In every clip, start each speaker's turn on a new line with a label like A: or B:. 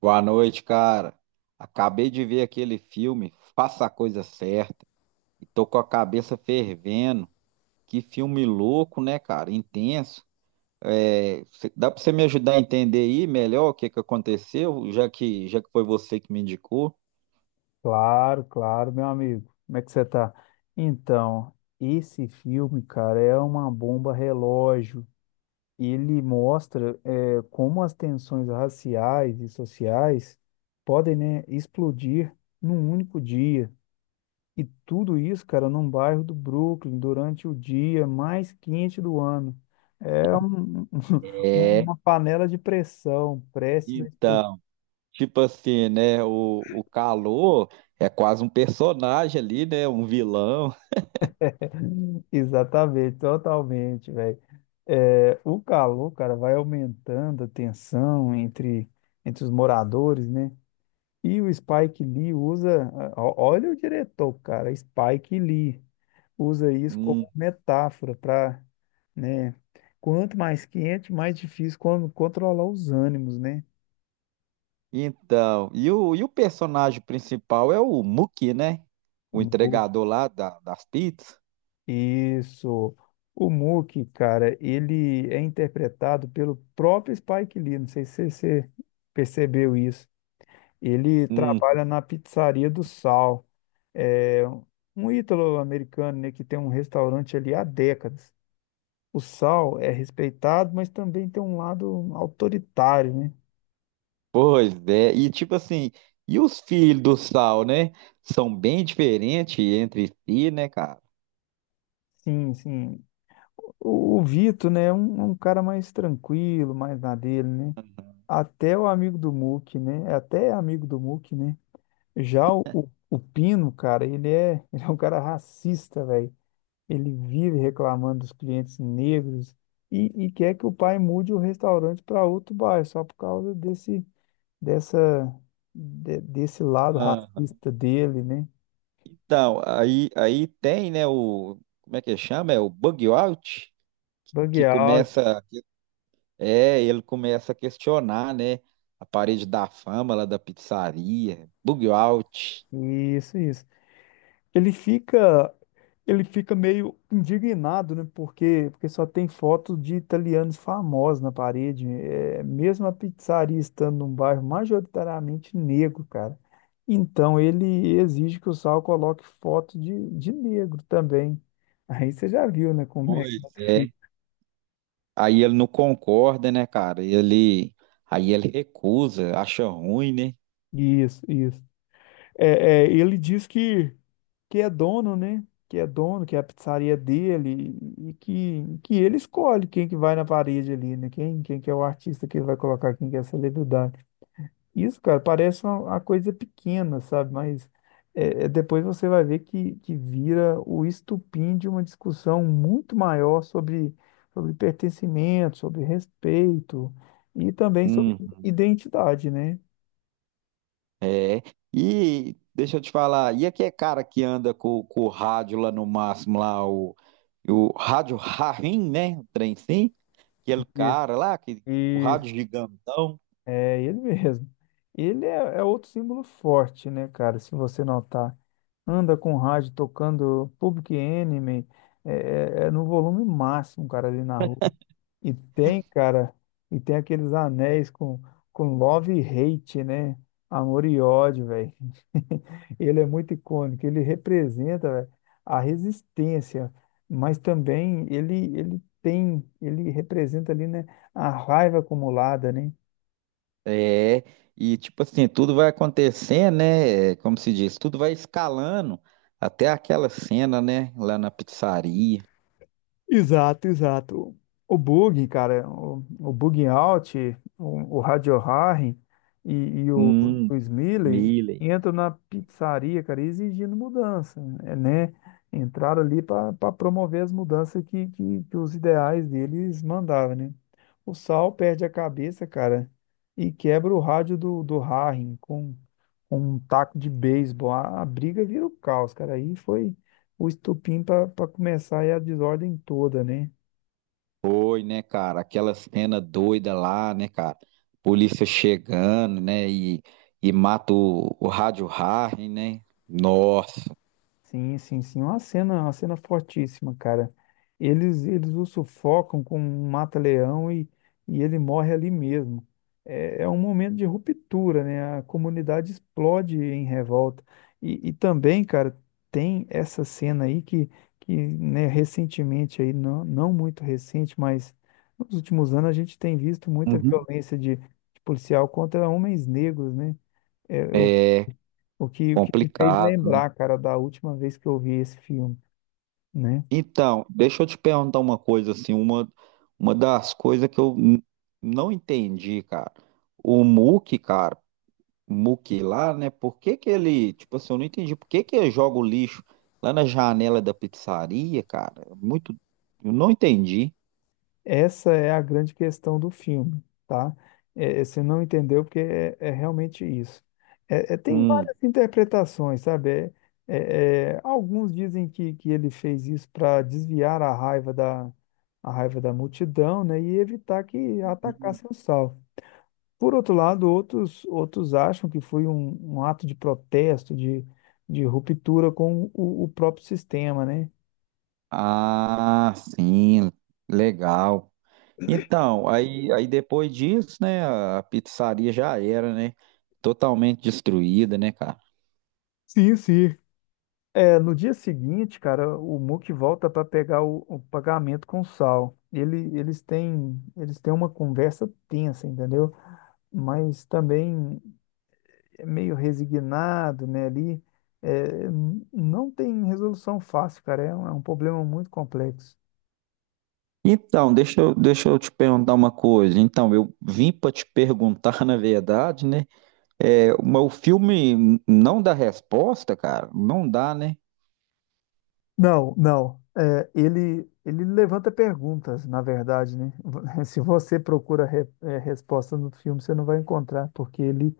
A: Boa noite, cara. Acabei de ver aquele filme, Faça a Coisa Certa, e tô com a cabeça fervendo. Que filme louco, né, cara? Intenso. Dá pra você me ajudar a entender aí melhor o que que aconteceu, já que foi você que me indicou?
B: Claro, claro, meu amigo. Como é que você tá? Então, esse filme, cara, é uma bomba relógio. Ele mostra, como as tensões raciais e sociais podem, né, explodir num único dia. E tudo isso, cara, num bairro do Brooklyn, durante o dia mais quente do ano. É um-
A: É,
B: uma panela de pressão prestes a explodir.
A: então, tipo assim, né? O calor é quase um personagem ali, né? Um vilão.
B: Exatamente, totalmente, velho. É, o calor, cara, vai aumentando a tensão entre os moradores, né? E o Spike Lee usa, ó- olha o diretor, cara, Spike Lee usa isso
A: Um.
B: como metáfora para, né? Quanto mais quente, mais difícil controlar os ânimos, né?
A: Então, e o personagem principal é o Muki, né? O entregador lá das pizzas.
B: Isso. O Mookie, cara, ele é interpretado pelo próprio Spike Lee. Não sei se você percebeu isso. Ele
A: Hum,
B: trabalha na Pizzaria do Sal. É um ítalo-americano, né, que tem um restaurante ali há décadas. O Sal é respeitado, mas também tem um lado autoritário, né?
A: pois é. E tipo assim, e os filhos do Sal, né? São bem diferentes entre si, né, cara?
B: Sim, sim. O Vito, né, é um cara mais tranquilo, mais na dele, né? Até o amigo do Mookie, né? Até é amigo do Mookie, né? Já o Pino, cara, ele é um cara racista, velho. Ele vive reclamando dos clientes negros e quer que o pai mude o restaurante para outro bairro, só por causa dessa, desse lado
A: Ah,
B: racista dele, né?
A: então, aí tem, né, o, como é que chama? É o Bug Out,
B: Bug
A: que
B: out,
A: começa, é, ele começa a questionar, né, a parede da fama lá da pizzaria, Bug Out.
B: isso, isso. Ele fica, ele fica meio indignado, né? Porque só tem foto de italianos famosos na parede. É, mesmo a pizzaria estando num bairro majoritariamente negro, cara. Então ele exige que o Sal coloque foto de negro também. Aí você já viu, né? Como é
A: Pois
B: que
A: é.
B: fica.
A: Aí ele não concorda, né, cara? E ele, aí ele recusa, acha ruim, né?
B: Isso, isso. Ele diz que é dono, né? Que é dono, que é a pizzaria dele e que ele escolhe quem que vai na parede ali, né? Quem que é o artista que ele vai colocar, quem que é a celebridade. Isso, cara, parece uma coisa pequena, sabe? Mas depois você vai ver que vira o estupim de uma discussão muito maior sobre pertencimento, sobre respeito e também sobre
A: Hum.
B: identidade, né?
A: É. E deixa eu te falar, e aquele cara que anda com o rádio lá no máximo, lá, o rádio Rarim, né? O trem sim, aquele
B: Isso.
A: cara lá, que, o rádio gigantão.
B: É ele mesmo. É outro símbolo forte, né, cara? Se você notar, anda com o rádio tocando Public Enemy, é, é no volume máximo, cara, ali na rua. E tem, cara, e tem aqueles anéis com love e hate, né? Amor e ódio, velho. Ele é muito icônico, ele representa, velho, a resistência, mas também ele tem, ele representa ali, né, a raiva acumulada, né?
A: É. E tipo assim, tudo vai acontecendo, né? Como se diz, tudo vai escalando até aquela cena, né? Lá na pizzaria.
B: Exato, exato. O o bug out, o Radio Harry e
A: Hum,
B: o Smiley
A: Miller.
B: entram na pizzaria, cara, exigindo mudança, é, né? Entraram ali para promover as mudanças que os ideais deles mandavam, né? O Sal perde a cabeça, cara, e quebra o rádio do Harry com um taco de beisebol. A briga vira o caos, cara. Aí foi o estupim para começar é a desordem toda, né?
A: Foi, né, cara? Aquela cena doida lá, né, cara? Polícia chegando, né? E mata o Rádio Harry, né? Nossa.
B: Sim, sim, sim. Uma cena fortíssima, cara. Eles o sufocam com um mata-leão e ele morre ali mesmo. É, é um momento de ruptura, né? A comunidade explode em revolta. E também, cara, tem essa cena aí que, recentemente aí, não muito recente, mas nos últimos anos a gente tem visto muita
A: Uhum.
B: violência de policial contra homens negros, né? É, o
A: É
B: O que me fez
A: complicado, né?
B: lembrar, cara, da última vez que eu vi esse filme, né?
A: Então, deixa eu te perguntar uma coisa, assim, uma das coisas que não entendi, cara. O Mookie, cara, o Mookie lá, né? Por que que ele, tipo assim, eu não entendi por que que ele joga o lixo lá na janela da pizzaria, cara? É muito, eu não entendi.
B: Essa é a grande questão do filme, tá? Você não entendeu porque é realmente isso. Tem
A: Hum.
B: várias interpretações, sabe? É, alguns dizem que ele fez isso para desviar a raiva a raiva da multidão, né? E evitar que
A: Hum.
B: atacassem o Saul. Por outro lado, outros acham que foi um ato de protesto, de ruptura com o próprio sistema, né?
A: Ah, sim, legal. Então, aí depois disso, né, a pizzaria já era, né, totalmente destruída, né, cara?
B: Sim, sim. É, no dia seguinte, cara, o Muk volta para pegar o pagamento com o Sal. Eles têm uma conversa tensa, entendeu? Mas também é meio resignado, né, ali. É, não tem resolução fácil, cara. É um problema muito complexo.
A: Então, deixa eu te perguntar uma coisa. Então, eu vim para te perguntar, na verdade, né, é, mas o filme não dá resposta, cara? Não dá, né?
B: Não, não. Ele levanta perguntas, na verdade, né? Se você procura resposta no filme, você não vai encontrar, porque ele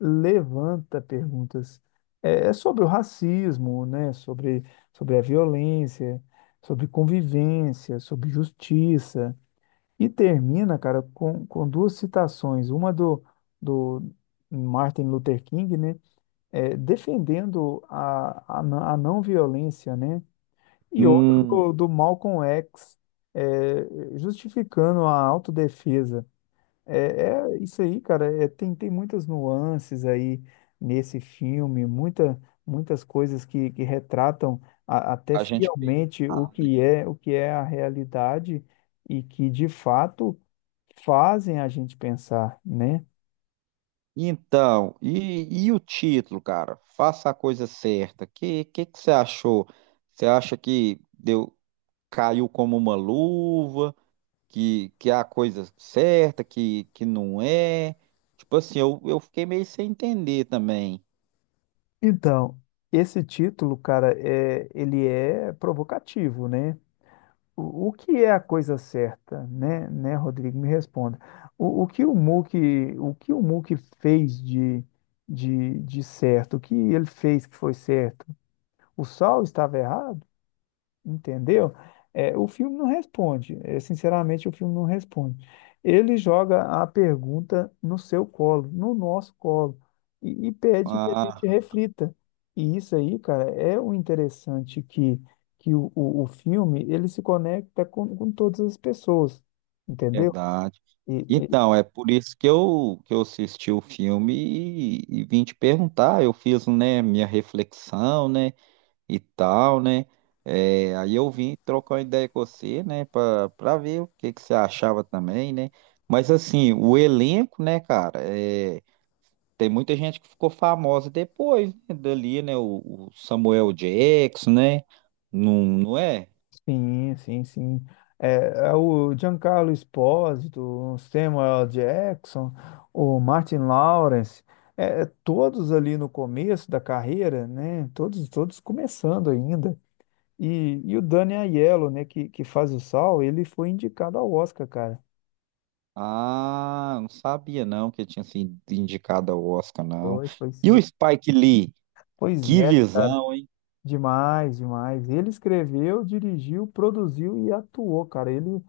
B: levanta perguntas. É sobre o racismo, né? Sobre a violência, sobre convivência, sobre justiça. E termina, cara, com duas citações. Uma do Martin Luther King, né? É, defendendo a não violência, né? E outra
A: Hum,
B: do Malcolm X, é, justificando a autodefesa. É, é isso aí, cara. Tem muitas nuances aí nesse filme, muitas coisas que retratam até
A: a gente pensar.
B: fielmente o que é a realidade e que de fato fazem a gente pensar, né?
A: Então, e o título, cara? Faça a coisa certa. Que que você achou? Você acha que deu caiu como uma luva? Que é a coisa certa? Que não é? Tipo assim, eu fiquei meio sem entender também.
B: Então, esse título, cara, ele é provocativo, né? O que é a coisa certa, né, Rodrigo? Me responda. O, o que o Muk, o que o Muk fez de certo? O que ele fez que foi certo? O Sol estava errado? Entendeu? É, o filme não responde. É, sinceramente, o filme não responde. Ele joga a pergunta no seu colo, no nosso colo, e pede que a gente
A: Ah,
B: reflita. E isso aí, cara, é o interessante que o filme ele se conecta com todas as pessoas, entendeu?
A: verdade. Então, é por isso que eu assisti o filme e vim te perguntar. Eu fiz, né, minha reflexão, né? E tal, né? É, aí eu vim trocar uma ideia com você, né, para ver o que que você achava também, né? Mas assim, o elenco, né, cara, é, tem muita gente que ficou famosa depois, né, dali, né? O Samuel Jackson, né? Não, não é?
B: Sim, sim, sim. É o Giancarlo Esposito, o Samuel Jackson, o Martin Lawrence, é todos ali no começo da carreira, né? Todos começando ainda. E o Danny Aiello, né, que faz o Saul, ele foi indicado ao Oscar, cara.
A: Ah, não sabia não que ele tinha sido indicado ao Oscar, não.
B: Foi, foi
A: E
B: sim.
A: o Spike Lee,
B: Pois
A: que
B: é, cara.
A: visão!
B: Demais, demais. Ele escreveu, dirigiu, produziu e atuou, cara. Ele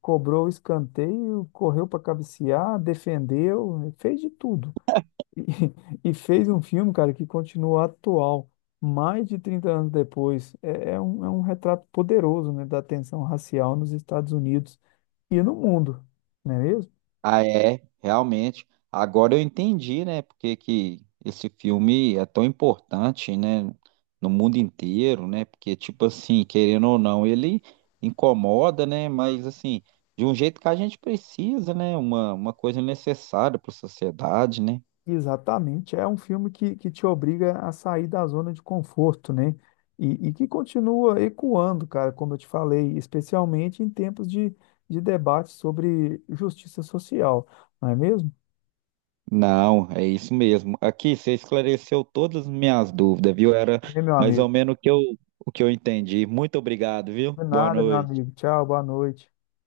B: cobrou o escanteio, correu para cabecear, defendeu, fez de tudo. E e fez um filme, cara, que continua atual, mais de 30 anos depois. É um retrato poderoso, né, da tensão racial nos Estados Unidos e no mundo, não é mesmo?
A: Ah, é, realmente. Agora eu entendi, né, porque que esse filme é tão importante, né, no mundo inteiro, né, porque, tipo assim, querendo ou não, ele incomoda, né, mas, assim, de um jeito que a gente precisa, né, uma coisa necessária para a sociedade, né.
B: Exatamente. É um filme que te obriga a sair da zona de conforto, né? E que continua ecoando, cara, como eu te falei, especialmente em tempos de debate sobre justiça social, não é mesmo?
A: Não, é isso mesmo. Aqui, você esclareceu todas as minhas dúvidas, viu? Era
B: Bem, meu
A: mais ou
B: amigo.
A: menos o que eu entendi. Muito obrigado, viu?
B: Não é
A: Boa
B: nada, meu
A: noite.
B: amigo. Tchau, boa noite.